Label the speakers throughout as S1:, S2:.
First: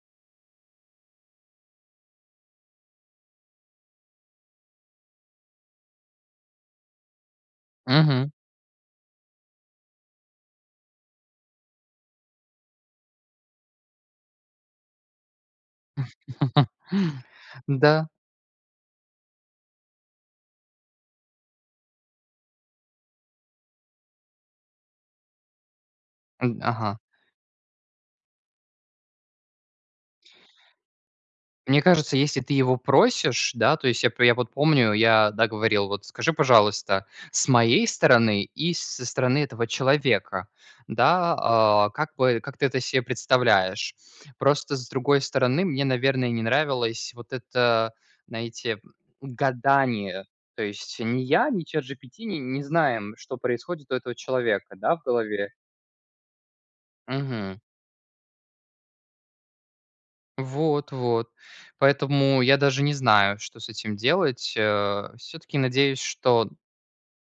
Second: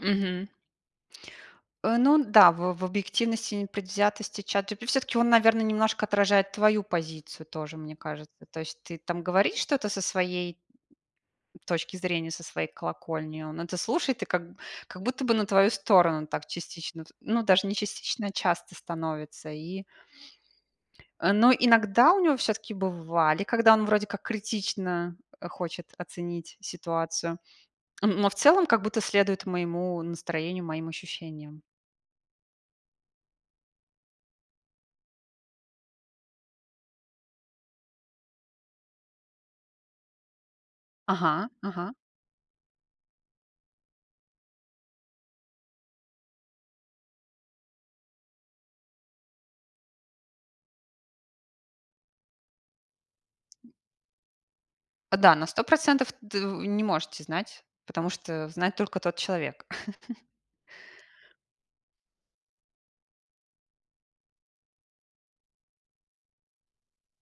S1: Мгм. Э, ну да, в в объективности и непредвзятости ChatGP всё-таки он, наверно, немножко отражает твою позицию тоже, мне кажется.
S2: Мгм.
S1: То есть ты там говоришь что-то со своей точки зрения, со своей колокольни, он это слушает и как как будто бы на твою сторону так частично, т ну, даже не
S2: Да.
S1: частично, а часто становится, и Э, но иногда у него всё-таки бывали, когда он вроде как критично хочет
S2: Э,
S1: оценить
S2: д ага.
S1: ситуацию, но в целом как будто следует моему настроению, моим ощущениям.
S2: Мне кажется, если ты его просишь, да, то есть я п э, я вот помню, я, да, говорил: "Вот скажи, пожалуйста, с моей стороны, и с со стороны этого человека, да,
S1: Ага,
S2: а,
S1: ага.
S2: как бы как ты это се представляешь?" Просто, с другой стороны мне, наверное, не нравилось вот это, знаете, гадание. То есть ни я, ни ChatGPT н не знаем, что происходит у этого человека, да, в
S1: Да, на
S2: голове.
S1: 100 % т в не можете
S2: Мгм.
S1: знать, потому что знает только тот человек.
S2: Вот, вот. Поэтому я даже не знаю, что с этим делать, э. Всё-таки надеюсь, что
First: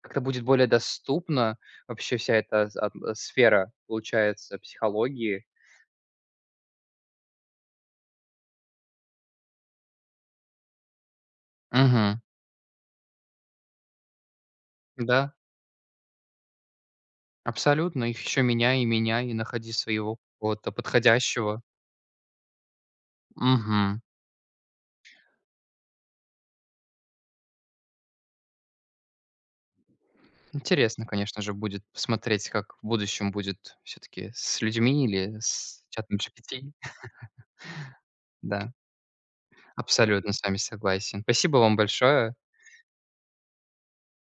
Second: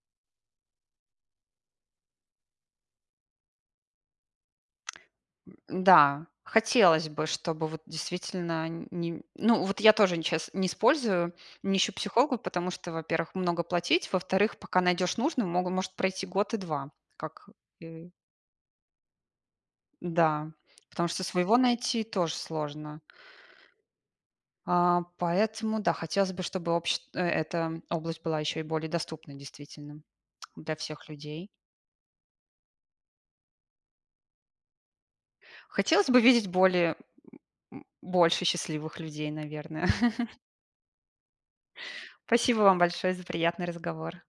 S2: как-то будет более доступно вообще вся эта ат сфера, получается, психологии.
S1: М. Да, хотелось бы, чтобы вот действительно ни ну вот, я тоже щас не использую, не ищу
S2: Мгм.
S1: психолога, потому что, во-первых, много платить, во-вторых, пока найдешь
S2: Да.
S1: нужное, могу может пройти год и 2, как
S2: Абсолютно,
S1: и
S2: их ещё меняй и меняй, и находи своего
S1: Да,
S2: какого-то
S1: потому что своего
S2: подходящего.
S1: найти- тоже сложно.
S2: Мгм.
S1: А, поэтому да, хотелось бы, чтобы общ эта область была еще и более доступной, действительно, для
S2: Интересно,
S1: всех
S2: конечно
S1: людей.
S2: же, будет посмотреть, как в будущем будет, всё-таки с людьми или с
S1: Хотелось
S2: чатом
S1: бы видеть
S2: GPT.
S1: более, м, больше
S2: Да.
S1: счастливых людей, наверное.
S2: Абсолютно с вами согласен. Спасибо вам большое.
S1: Спасибо вам большое за приятный разговор.